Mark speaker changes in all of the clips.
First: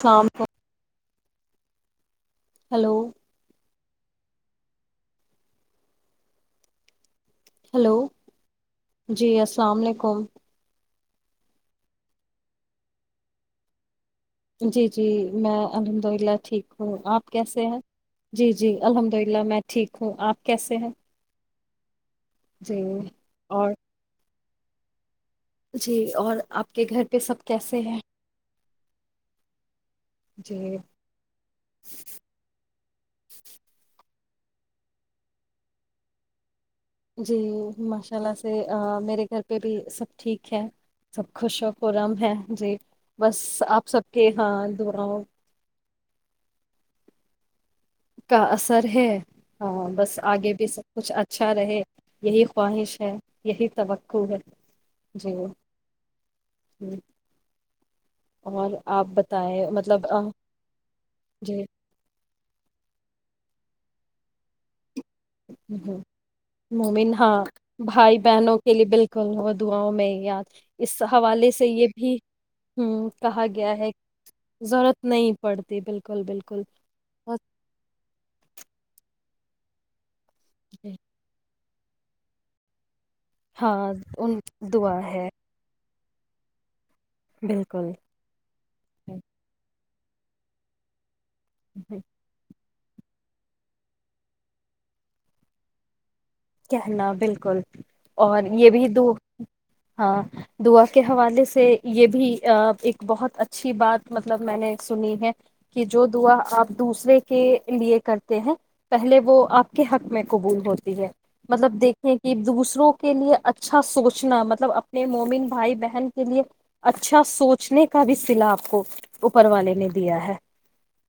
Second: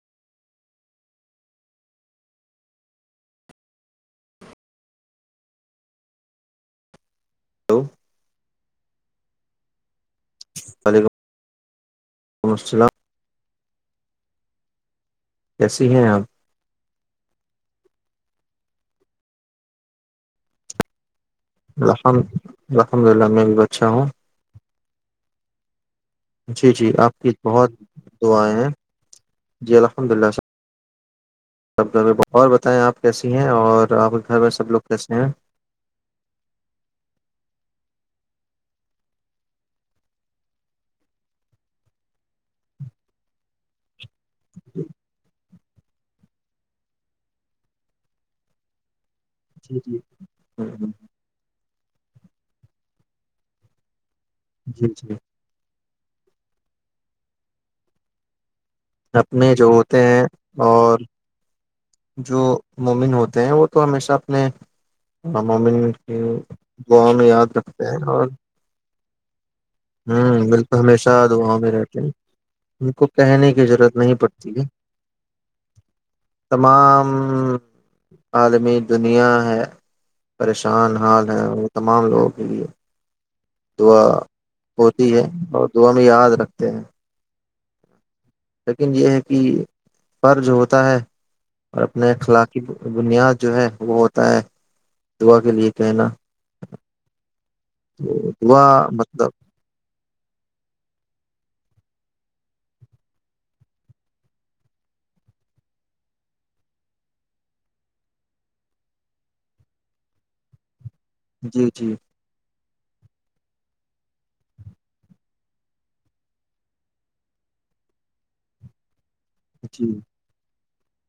Speaker 1: شام کو hello hello [inaudible]
Speaker 2: وعلیکم وعلیکم السلام
Speaker 1: جی جی جی میں
Speaker 2: کیسی
Speaker 1: الحمد
Speaker 2: ہیں
Speaker 1: للہ
Speaker 2: آپ
Speaker 1: ٹھیک ہوں آپ کیسے ہیں جی جی الحمد للہ میں ٹھیک ہوں آپ کیسے ہیں
Speaker 2: [inaudible]
Speaker 1: جی
Speaker 2: الحمد للہ میں بھی
Speaker 1: اور
Speaker 2: بچا ہوں
Speaker 1: جی اور
Speaker 2: جی
Speaker 1: کے
Speaker 2: جی
Speaker 1: گھر
Speaker 2: آپ
Speaker 1: پہ
Speaker 2: کی
Speaker 1: سب
Speaker 2: بہت
Speaker 1: کیسے ہیں
Speaker 2: دعائیں ہیں جی الحمد للہ
Speaker 1: جی
Speaker 2: سب اور بتائیں آپ کیسی ہیں اور آپ کے گھر میں سب لوگ کیسے ہیں
Speaker 1: جی ماشاء اللہ سے میرے گھر پہ بھی سب ٹھیک ہے سب خوش و ق رم ہے جی بس آپ سب کہ ہاں دوراؤ کا اثر ہے
Speaker 2: جی
Speaker 1: ہاں
Speaker 2: جی
Speaker 1: بس آگے بھی سب
Speaker 2: ہوں،
Speaker 1: کچھ اچھا رہے یہی خواہش ہے یہی توقع خ جی [inaudible] اور آپ
Speaker 2: اپنے جو
Speaker 1: بتائیں
Speaker 2: ہوتے
Speaker 1: مطلب
Speaker 2: ہیں اور
Speaker 1: جی
Speaker 2: جو مومن ہوتے ہیں وہ تو ہمیشہ اپنے عمومن
Speaker 1: ہوں،
Speaker 2: کی گع
Speaker 1: مومن
Speaker 2: میں
Speaker 1: ہاں
Speaker 2: یاد رکھتے ہیں
Speaker 1: بھائی
Speaker 2: اور
Speaker 1: بہنوں [inaudible]
Speaker 2: ہوں
Speaker 1: یاد
Speaker 2: بالکل
Speaker 1: اس
Speaker 2: ہمیشہ
Speaker 1: حوالے
Speaker 2: دعاؤں
Speaker 1: سے
Speaker 2: میں
Speaker 1: یہ
Speaker 2: رہتے ہیں
Speaker 1: بھی ہ
Speaker 2: ان کو
Speaker 1: کہا
Speaker 2: کہنے کی
Speaker 1: گیا ہے
Speaker 2: ضرورت نہیں پڑتی ہے
Speaker 1: ضرورت نہیں پڑتی بالکل بالکل
Speaker 2: تمام
Speaker 1: بہت
Speaker 2: عالمی دنیا [inaudible] پریشان حال ہے [inaudible]
Speaker 1: ہاں
Speaker 2: دعا
Speaker 1: ان دعا
Speaker 2: ہوتی ہے اور یاد رکھتے ہیں
Speaker 1: [inaudible]
Speaker 2: لیکن یہ ہے کہ فرض ہوتا ہے [unintelligible] اور اپنے اخلاق بنیاد جو ہے وہ ہوتا ہے دعا کے لیے کہنا
Speaker 1: کہنا بالکل
Speaker 2: تو
Speaker 1: اور
Speaker 2: دعا
Speaker 1: یہ بھی د
Speaker 2: مطلب
Speaker 1: ہاں دعا کے حوالے سے سے یہ بھی ایک بہت اچھی بات مطلب میں نے سنی ہے کہ جو دعا آپ دوسرے کے لیے کرتے ہیں پہلے وہ آپ کے حق میں قبول ہوتی ہے
Speaker 2: جی
Speaker 1: مطلب
Speaker 2: جی
Speaker 1: دیکھیں کہ دوسرا دوروں کے لیے اچھا سوچنا مطلب اپنے مومن بھائی بہن کے لیے اچھا سوچنے کا بھی سلا آپ کو اوپر والے
Speaker 2: جی
Speaker 1: نے دیا ہے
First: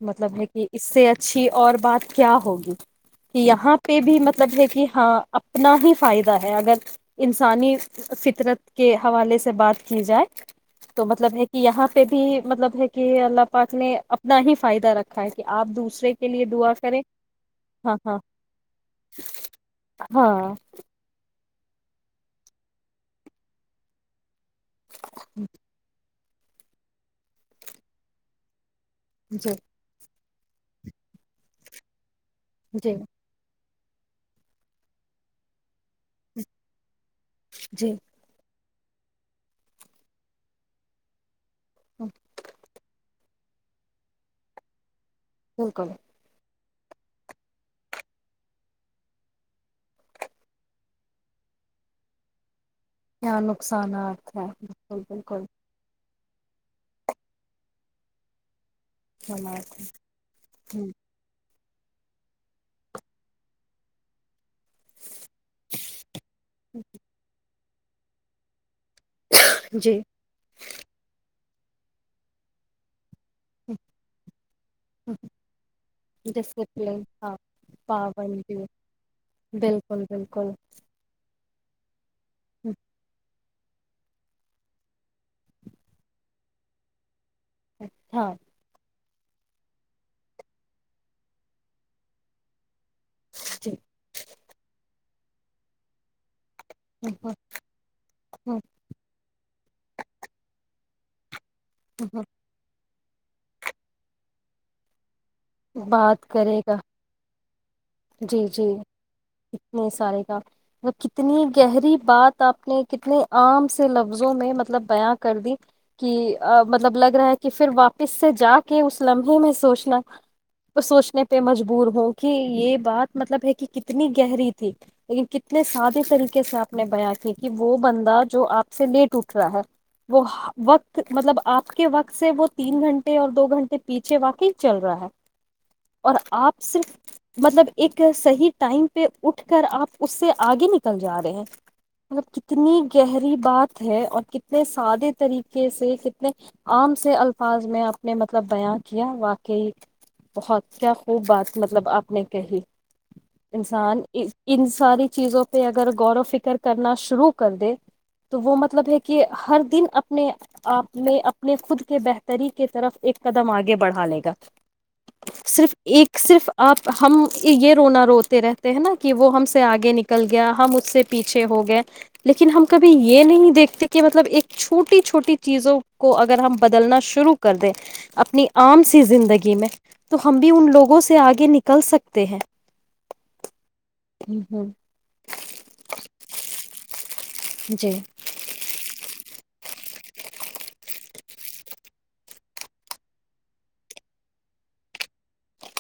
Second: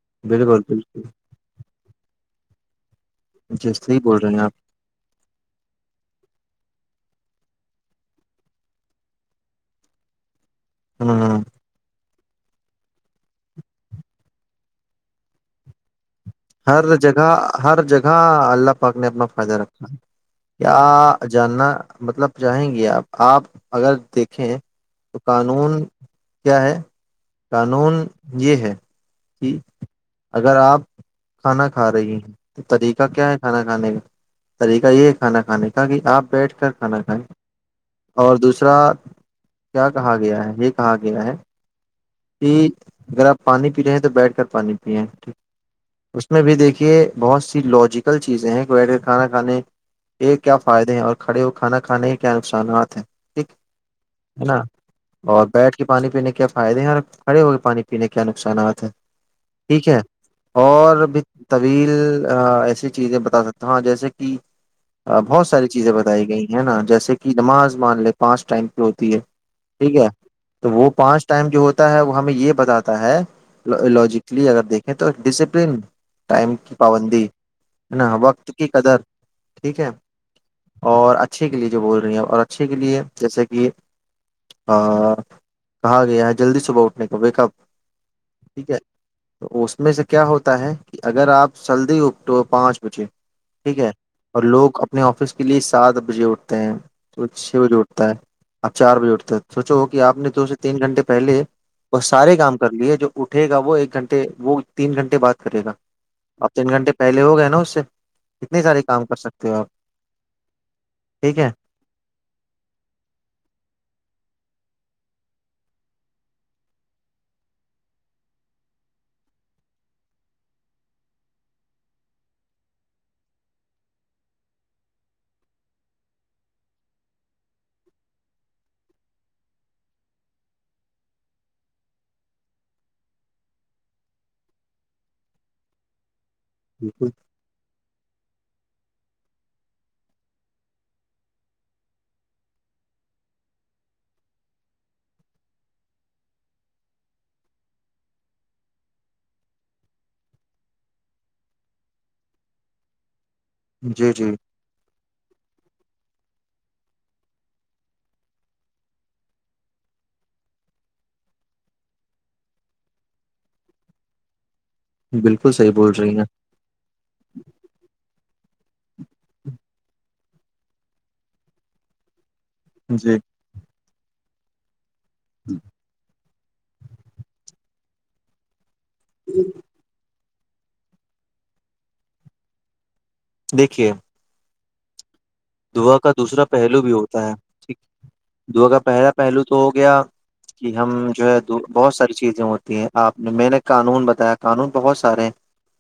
Speaker 1: مطلب ہے
Speaker 2: بالکل
Speaker 1: کہ اس
Speaker 2: بالکل
Speaker 1: سے اچھی اور بات کیا ہوگی کہ
Speaker 2: جی
Speaker 1: یہاں
Speaker 2: صحیح
Speaker 1: پہ
Speaker 2: بول
Speaker 1: بھی
Speaker 2: رہے ہیں
Speaker 1: مطلب
Speaker 2: آپ
Speaker 1: ہے کہ اپنا ہی فائدہ ہے اگر انسانی فطرت کے حوالے سے بات کی جائے تو مطلب
Speaker 2: ہ
Speaker 1: ہے کہ یہاں پہ بھی مطلب ہے کہ اللہ پاک نے اپنا ہی فائدہ رکھا ہے کہ آپ دوسرے کے لیے دعا
Speaker 2: ہر
Speaker 1: کریں
Speaker 2: جگہ ہر
Speaker 1: ہاں ہاں
Speaker 2: جگہ اللہ پاک نے اپنا فائدہ رکھا
Speaker 1: ہاں
Speaker 2: [unintelligible] جاننا مطلب چاہیں گے آپ آپ اگر دیکھیں تو قانون کیا ہے قانون یہ ہے
Speaker 1: جی
Speaker 2: [unintelligible] اگر آپ کھانا کھا رہی ہیں تو
Speaker 1: جی
Speaker 2: طریقہ کیا ہے کھانا کا کھانے کا طریقہ یہ ہے کھانا کھانے کا کہ آپ بیٹھ کر کھانا کھائیں
Speaker 1: جی
Speaker 2: اور دوسرے را کیا کہا گیا ہے یہ کہا گیا ہے کہ اگر آپ پانی پی رہے ہیں تو بیٹھ کر پانی پیے
Speaker 1: بالکل
Speaker 2: اس میں بھی دیکھ یہ بہت سی لاجیکل چیزیں ہیں کہ بیٹھ کے کھانا کھانے کے کیا فائدے ہیں اور کھڑے ہوئے کھانا کھانے کے کیا نقصانات ہیں
Speaker 1: کیا
Speaker 2: ٹھیک
Speaker 1: نقصاناتت ہے بالکل بالکل
Speaker 2: اور بیٹھ کے پانی پینے کے کیا فائے ہیںار کھے ہو گئے پانی پینے کیا نقصانات اچ
Speaker 1: نقصانات
Speaker 2: ٹھیک ہے
Speaker 1: ہیں
Speaker 2: اور بھی طویل ایسی چیزیں بتا سکتا ہوں جیسے کہ بہت ساری چیزیں بتائی گئی ہیں نا جیسے کہ نماز مان ل پانچ ٹائم کی ہوتی ہے ٹھیک
Speaker 1: جی
Speaker 2: ہے تو وہ پانچ ٹم جو ہو ہے وہ ہمیں یہ بتاتا ہے لوجیکلی اگر دیکھیں تو ڈسپلن ٹائم کی
Speaker 1: ڈسپلن
Speaker 2: پابندی
Speaker 1: ہاں
Speaker 2: ہے نا وقت
Speaker 1: پابندی
Speaker 2: کی قدر ٹھیک ہے
Speaker 1: بالکل بالکل
Speaker 2: اور اچھے کے لیے جو بول رہی ہیں اور اچھے کے لیے جیسے کہ ج کہا گیا [inaudible] جلدی صبحٹھ کے تو ب کب
Speaker 1: ہاں
Speaker 2: ٹھیک ہے تو اس میں سے کیا ہوتا ہے کہ اگر آپ سلدی اکٹو پانچ او
Speaker 1: جی
Speaker 2: ٹھیک ہے اور لوگ اپنے آفس کے لیے سات بجے اٹھ تو چھ بجے اٹھتا ہے آپ چار بجے اٹھتے سوچو کہ آپ نے دو سے تین گھنٹے پہلے ب سارے کام کر لیے جو اٹھے گا وہ ایک گھنٹے وہ تین گھنٹے بعد کرے گا
Speaker 1: بات
Speaker 2: اب
Speaker 1: کرے
Speaker 2: تین
Speaker 1: گا
Speaker 2: گھنٹے پہلے ہو گئے نا اس سے
Speaker 1: جی
Speaker 2: کتنے
Speaker 1: جی
Speaker 2: سارے کام کر سکتے ہو آپ
Speaker 1: اتنے سارے کا وہ
Speaker 2: ٹھیک
Speaker 1: کتنی
Speaker 2: ہے
Speaker 1: گہری بات آپ نے کتنے عام سے لفظوں میں مطلب مطلب بیاں کر دی کہ مطلب لگ رہا ہے کہ پھر واپس سے جا کے اس لمحے میں سوچنا سوچنے پہ مجبور ہوں کہ یہ بات مطلب ہے کہ کتنی گہری تھی لیکن کتنے سادے طریقے سے آپ نے بیاں کی کہ وہ بندہ جو آپ سے لیٹ اٹھ رہا ہے وہ وقت مطلب آپ کے وقت سے وہ تین گھنٹے اور دو گھنٹے پیچھے واقی چل رہا ہے اور آپ صرف
Speaker 2: بالکل
Speaker 1: مطلب صحیح ٹائم پہ اٹھ کر آپ اس سے آگے نکل جا رہے ہیں مطلب کتنی گہری بات ہے اور کتنے سادے طریقے سے کتنے عام سے الفاظ میں آپ نے مطلب بیاں کیا واقعی بہت کیا خوب بات مطلب آپ نے کہی انسان
Speaker 2: جی جی
Speaker 1: ان ساری چیزوں پہ اگر غور و فکر کرنا شروع کر دے تو وہ مطلب ہے کہ ہر دن اپنے آپ میں اپنے خود کے بہتری کی طرف ایک قدم آگے بڑھا لے گا
Speaker 2: بالکل صحیح
Speaker 1: صرف
Speaker 2: بول رہی
Speaker 1: ایک
Speaker 2: ہیں
Speaker 1: صرف آپ ہم یہ رونا روتے رہتے ہیں نا کہ وہ ہم سے آگے نکل گیا ہم اس سے پیچھے ہو گئے لیکن ہم کبھی
Speaker 2: جی
Speaker 1: یہ نہیں دیکھتے کہ مطلب ایک چھوٹی چھوٹی چیزوں کو اگر اگر ہم بدلنا شروع کر دیں اپنی عام س زندگی میں تو ہم بھی ان لوگوں سے آگے نکل سکتے تے ہیں
Speaker 2: دیکھیے
Speaker 1: ہوں ہوں
Speaker 2: یک
Speaker 1: جی
Speaker 2: جو کا پہلا پہلو تو گیا کہ ہم جو ہے بہت ساری چیزیں ہوتی ہیں آپ نے میں نے قانون بتایا قانون بہت سارے ہیں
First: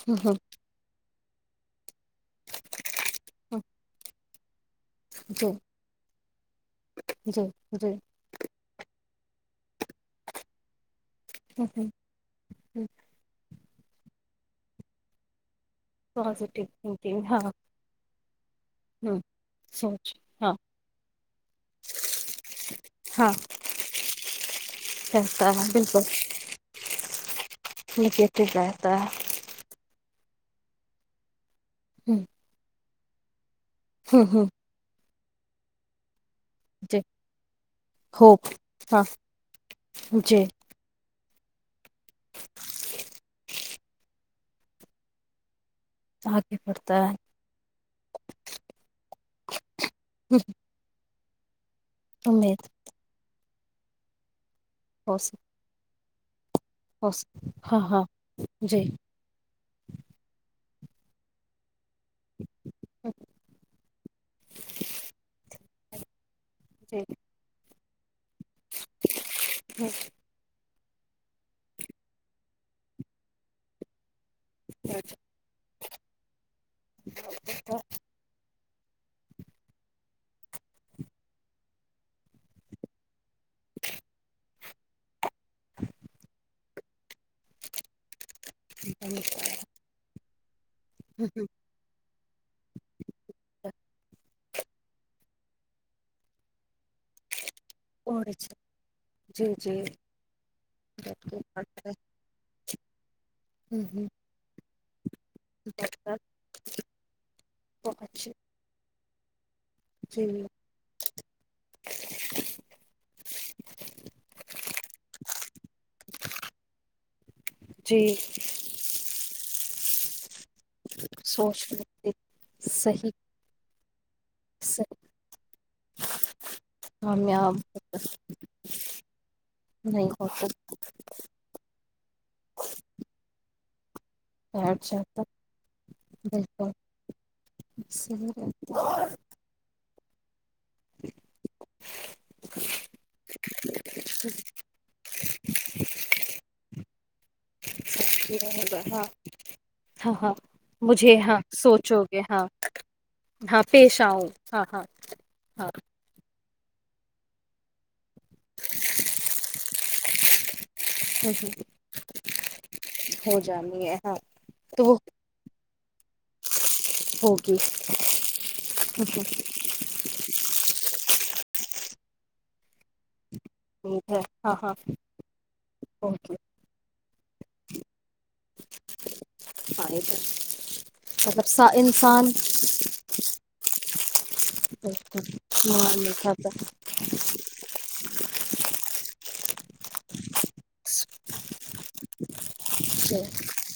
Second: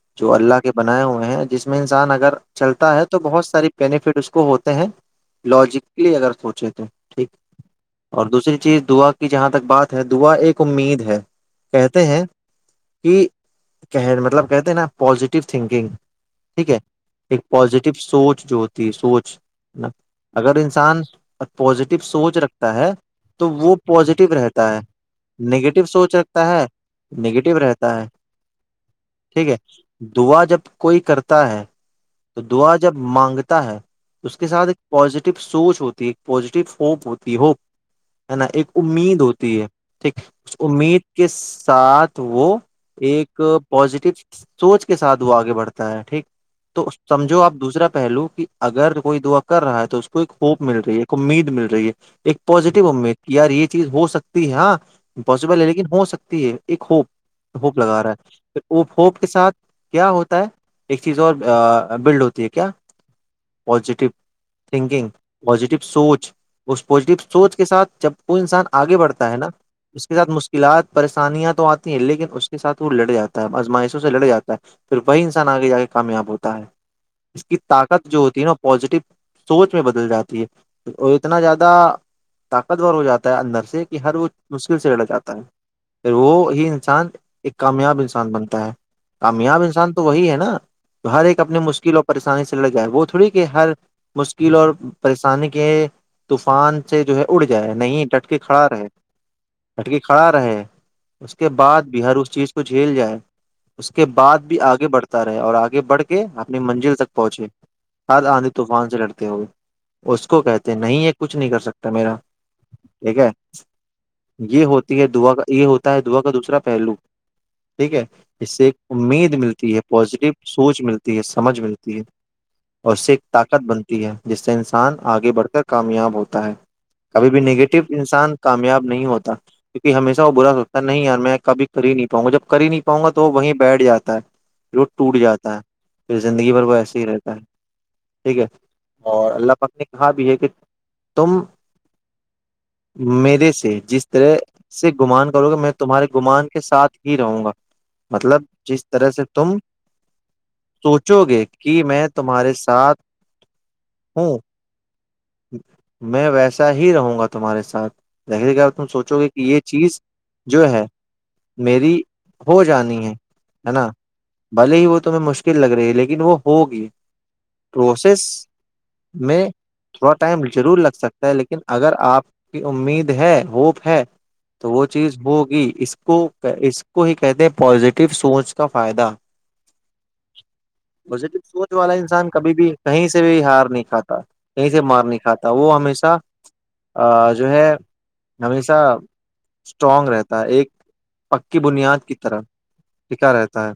Speaker 1: ہوں
Speaker 2: جو
Speaker 1: ہوں
Speaker 2: اللہ کے بنایا ہو ہیں جس میں اگر چلتا ہے تو بہت
Speaker 1: ہوں
Speaker 2: ساری بینفٹ اس کوت ہے
Speaker 1: جی
Speaker 2: لاجکلی اگر سوچے تو ٹھیک
Speaker 1: جی جی
Speaker 2: اور دوسری چیز دعا کی جہاں ک بعات ہے دعا ایک امید ہے
Speaker 1: ہوں ہوں
Speaker 2: کہتے ہیں
Speaker 1: ہوں
Speaker 2: کہ مطلب کہتے ہیں نا پوزیٹیو تھنکنگ
Speaker 1: پازیٹیو
Speaker 2: ٹھیک ہے
Speaker 1: تھنکنگ ہاں
Speaker 2: ایک پزیٹیو سوچ جو ہوتی ہے
Speaker 1: ہ
Speaker 2: سوچ
Speaker 1: سوچ ہاں
Speaker 2: اگر انسان پازیٹو سوچ رکھتا ہے
Speaker 1: ہاں
Speaker 2: تو وہ پازیٹو رہتا ہے
Speaker 1: رہتا ہے
Speaker 2: نگیٹو
Speaker 1: بالکل
Speaker 2: سوچ رکھتا ہے نگیٹو رہتا ہے
Speaker 1: نگیٹو رہتا
Speaker 2: ٹھیک ہے دعا جب کوئی کرتا ہے تو د آ جب مانگتا ہے
Speaker 1: ہ
Speaker 2: اس
Speaker 1: ہ
Speaker 2: کے ساتھ پزیٹی سوچ ہوتی ہے پزیٹو
Speaker 1: جی
Speaker 2: ہوپ ہوتی ہو ہے نا
Speaker 1: ہوپ
Speaker 2: ایک
Speaker 1: ہاں
Speaker 2: امید ہوتی ہے ٹھیک
Speaker 1: جی
Speaker 2: اس امید کے ساتھ وہ ایک پازیٹیو سوچ کے ساتھ وہ آگے بڑھتا ہے ٹھیک
Speaker 1: آگے
Speaker 2: تو
Speaker 1: بڑھتا ہے
Speaker 2: سمجھو آپ دوسرا پہلو کہ اگر کو دعا کر رہا ہے تو اس کو ایک ہوپ مل رہی ہے ایک امید مل رہی ہے ایک
Speaker 1: امید
Speaker 2: پزیٹیو امید یار یہ چیز ہو سکتی
Speaker 1: حوصلہ
Speaker 2: ہاںمپاسبل ہے لیکن ہو سکتا تے ایک ہوپ
Speaker 1: حوصلہ
Speaker 2: ہوپ
Speaker 1: ہاں
Speaker 2: لگا
Speaker 1: ہاں
Speaker 2: رہا ہے پ
Speaker 1: جی
Speaker 2: ا ہوپ کے ساتھ کیا ہوتا ہے ایک چیز اور ا بلڈ ہوتی ہے کیا تھنکگ پزٹیو سوچ اس
Speaker 1: جی
Speaker 2: پازیٹیو سوچ کے ساتھ وہ انسان آگے بڑھتا ہے نا اس کے ساتھ مشکلات پریشانیاں تو آتی ہیں لیکن اس کے ساتھ وہ لڑ جاتا ہے آزمائش لڑا جاتا ہے پھر وہی انسان آگے جا کے کامیاب ہوتا ہے اس کی طاقت جو ہوتی ہے نا پزیٹو سوچ میں بدل جاتی ہے اور اتنا زیادہ طاقتور ہو جاتا اندر سے کہ ہر وہ مشکل سےگااتا پھر وہ ہی انسان ایک کامیاب انسان بنتا کامیاب انسان تو وہی ہے نا تو ہر ایک اپنے مشکلوں پریشانی سے لگا ہے وہ تھوڑی کہ ہر مشکل یل اور پریشانی کے طوفان سے جو ہے اڑے جائے نہیں
Speaker 1: اور
Speaker 2: ڈٹک کھڑا رہے
Speaker 1: جی جی
Speaker 2: ڈٹکی کھڑا رہے اس کے بعد
Speaker 1: ڈاکٹر
Speaker 2: بھی ہر اس چیز کو جھیل جائے اس کے بعد بھی آگے بڑھتا رہے اور آگے بڑھ کے اپنی منزل تک پہنچے ا
Speaker 1: پہنچ
Speaker 2: آ طوفان سے لڑ کیا ہو
Speaker 1: جی
Speaker 2: اس کو کہتے نہیں یہ کچھ نہیں کر سکتا میرا ٹھیک ہے یہ ہوتی ہے دعا کا یہ ہوتا ہے دعا کا دوسرا پہلو ٹھیک
Speaker 1: جی
Speaker 2: ہے اس سے ایک امید ملتی ہے پازیٹیو سوچ ملتی ہے سمجھ
Speaker 1: سوچ
Speaker 2: ملتی ہے
Speaker 1: رہے
Speaker 2: اور اس
Speaker 1: صحیح
Speaker 2: سے ایک طاقت بنتی ہے جس سے انسان
Speaker 1: صحیح
Speaker 2: آگے بڑھ کر کامیاب ہوتا ہے کبھی بھی
Speaker 1: کامیاب
Speaker 2: نگیٹو انسان کامیاب نہیں ہوتا کیونکہ
Speaker 1: نہیں
Speaker 2: ہمیشہ وہ
Speaker 1: ہوتا
Speaker 2: برا سوچتا ہے نہیں یار میں کبھی کر ہی نہیں پاں گا جب کر ہی نہیں پاں گا تو وہیں بییڈیاد پھر وہ ٹوٹ جاتا ہے پھر زندگی بھر
Speaker 1: بالکل
Speaker 2: وہ ایسے ہی رہتا ہے ٹھیک ہے اور اللہ پکنی کہاں بھی ہے کہ تم میرے سے جس طرح
Speaker 1: صحیح
Speaker 2: سے گمان کروں گا میں تمہارے گمان کے ساتھ ہی رہوں گا مطلب
Speaker 1: رہے گا
Speaker 2: جس
Speaker 1: ہاں
Speaker 2: طرح سے تم
Speaker 1: ہاں ہاں مجھے
Speaker 2: سوچو
Speaker 1: ہاں
Speaker 2: گے کہ میں
Speaker 1: سوچو ہاں
Speaker 2: تمہارے ساتھ
Speaker 1: ہاں پیش آؤں
Speaker 2: ہوں
Speaker 1: ہاں ہاں ہاں
Speaker 2: ح ہی رہوں گا تمہارے ساتھ د کہ ا تم سوچو گے کہ یہ چیز جو ہے میری ہو جانی ہے
Speaker 1: ہو
Speaker 2: ہے نا
Speaker 1: جانی ہاں
Speaker 2: بھلے ہی وہ تمہیں مشکل لگ رہی ہے لیکن وہ ہوگی
Speaker 1: ہوگی
Speaker 2: پروسیس
Speaker 1: مجھے
Speaker 2: میں تھوڑا ٹائم ضرور لگ سکتا لیکن اگر آپ کی امید ہے ہوپ ہے
Speaker 1: امید ہاں
Speaker 2: اورتو
Speaker 1: ہاں
Speaker 2: وہ چیز ہوگی اس کو
Speaker 1: ہوگی
Speaker 2: اس کو ہی کہتے ہیں پازیٹو سوچ کا فائدہ
Speaker 1: ہاں یہ تو
Speaker 2: پازیٹیو
Speaker 1: مطلب
Speaker 2: سوچ والا انسان کبھی بھی کہیں سے بھی ہار نہیں نہیں کھا کہیں سے مار نہیں کھاتا وہ ہمیشہ جو ہے ہمیشہ اسٹرانگ رہتا ہے ایک پکی بنیاد کی طرح ٹکھا رہتا ہے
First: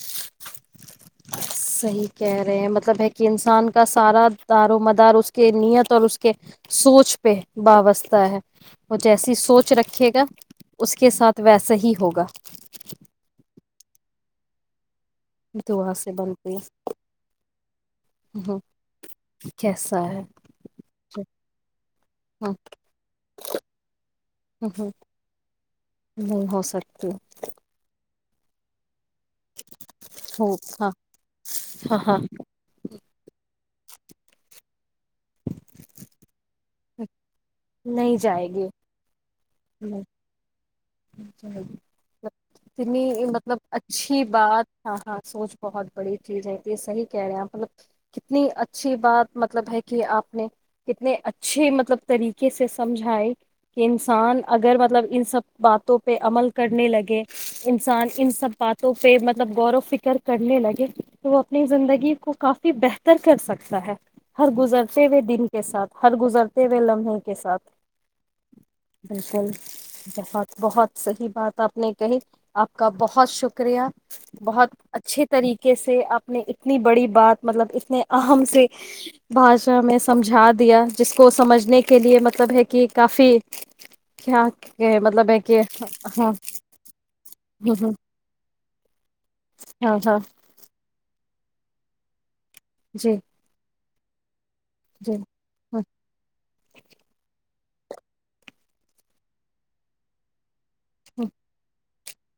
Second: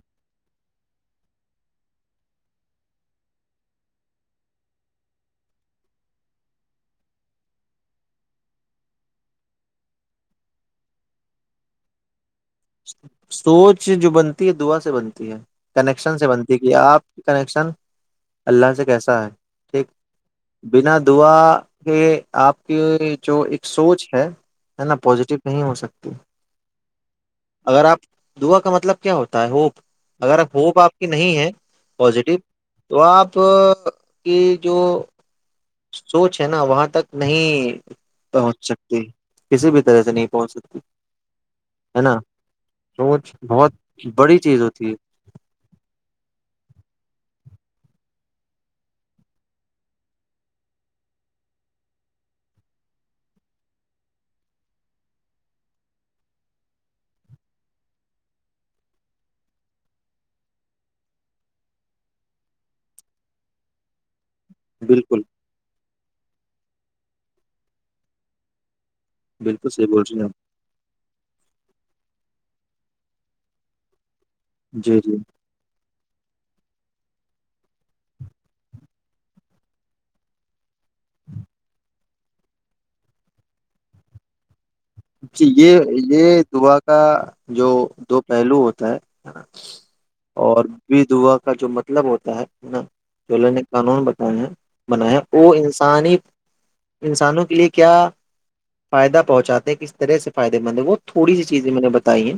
Speaker 1: صحیح کہہ رہے ہیں مطلب ہے کہ انسان کا سارا دار و مدار اس کے نیت اور اس کے سوچ پہ وابستہ ہے وہ جیسی سوچ رکھے گا اس کے ساتھ ویسا ہی ہوگا
Speaker 2: سوچ جو بنتی ہے دعا سے بنتی کنیکشن سے بنتی گ آپ کی کنیکشن
Speaker 1: ہ
Speaker 2: اللہ سے کیسا ہے ٹھیک
Speaker 1: کیسا ہے
Speaker 2: بنا دعا کے
Speaker 1: ہ
Speaker 2: آپ کی جو ایک سوچ ہے ہے
Speaker 1: ہ
Speaker 2: نا پازیٹو نہیں ہو سکتی
Speaker 1: نہیں ہو سکتی
Speaker 2: اگر آپ دعا کا مطلب کیا ہوتا ہے ہوپ اگر
Speaker 1: ہو
Speaker 2: ہوپ
Speaker 1: ہاں
Speaker 2: آپ کی نہیں ہے
Speaker 1: ہاں ہاں
Speaker 2: پزیٹو تو آپ کہ جو سوچ نا وہاں تک نہیں
Speaker 1: نہیں جائے
Speaker 2: پہنچ
Speaker 1: گی
Speaker 2: سکتے کسی بھی طرح سے نہیں پہنچ سکتی ہے نا
Speaker 1: اتنی
Speaker 2: سوچ
Speaker 1: مطلب
Speaker 2: بہت
Speaker 1: اچھی
Speaker 2: بڑی چیز
Speaker 1: بات
Speaker 2: ہوتی
Speaker 1: تھا
Speaker 2: ہے
Speaker 1: ہاں سوچ بہت بڑی چیز ہے انی یح کہہ رہے ہیں مطلب کتنی اچھی بات مطلب ہے کہ آپ نے کتنے اچھے مطلب طریقے سے سمجھائی کہ انسان اگر مطلب ان سب باتوں پہ عمل کرنے لگے انسان ان سب باتوں پہ مطلب غور و فکر کرنے لگے تو وہ اپنی زندگی کو کافی بہتر کر سکتا ہے ہر گزرتے ہوئے
Speaker 2: بالکل
Speaker 1: دن کے ساتھ ہر گزرتے و لمحے کے ساتھ
Speaker 2: بالکل صحیح بول رہی ہیں آپ
Speaker 1: بہت بہت صحیح بات آپ نے کہی آپ کا بہت شکریہ بہت
Speaker 2: آپ جی جی
Speaker 1: اچھے طریقے سے اپنے اتنی بڑی بات مطلب اتنے ام سے بھاشا میں سمجھا دیا جس کو سمجھنے کے کے لیے مطلب ہے کہ کافی کیا کہ مطلب
Speaker 2: جی یہ
Speaker 1: ہاں
Speaker 2: یہ دبا کا جو
Speaker 1: ہ ہ
Speaker 2: دو پہ ہیلو ہوتا ہے
Speaker 1: ہاں ہاں
Speaker 2: اور بھی دعا کا جو مطلب ہوتا ہے نہ
Speaker 1: جی
Speaker 2: چولنے قانون بتائ ہیں
Speaker 1: جی
Speaker 2: بنایا وہ انسانی انسانوں کے لیے کیا فائدہ پہنچاتے کس ے سفائی مند وہ تھوڑی سی چیزیں میں نے بتائی ہیں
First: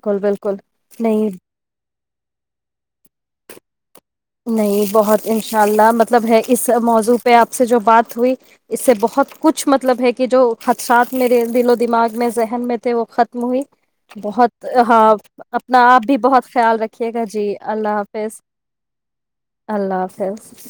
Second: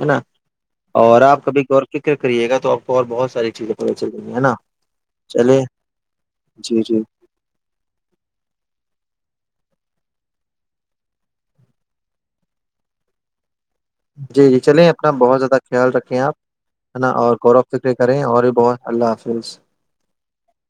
Speaker 2: ہے نا
Speaker 1: بالکل
Speaker 2: اور
Speaker 1: نہیں
Speaker 2: آپ کبھی گور فکر کری گا تو آپ کو اور بہت ساری چیزیں پتہ چل رہی ہیں ہے نا
Speaker 1: نہیں بہت ان
Speaker 2: چلے
Speaker 1: شاء اللہ مطلب ہے اس
Speaker 2: جی جی
Speaker 1: موضوع پہ آپ سے جو بات ہوئی اس سے بہت کچھ کچھ مطلب ہے کہ جو خدشات میرے دل و دماغ میں ذہن میں تھے وہ ختم ہوئی
Speaker 2: جی جی
Speaker 1: بہت
Speaker 2: چلیں
Speaker 1: ہاں
Speaker 2: اپنا بہت زیادہ
Speaker 1: اپنا
Speaker 2: خیال
Speaker 1: آپ بھی
Speaker 2: رکھیں
Speaker 1: بہت خیال
Speaker 2: ہے نا
Speaker 1: رکھیے گا
Speaker 2: اور
Speaker 1: جی
Speaker 2: غور و فکر
Speaker 1: اللہ
Speaker 2: کریں
Speaker 1: حافظ
Speaker 2: اور بھی بہت اللہ حافظ
Speaker 1: اللہ حافظ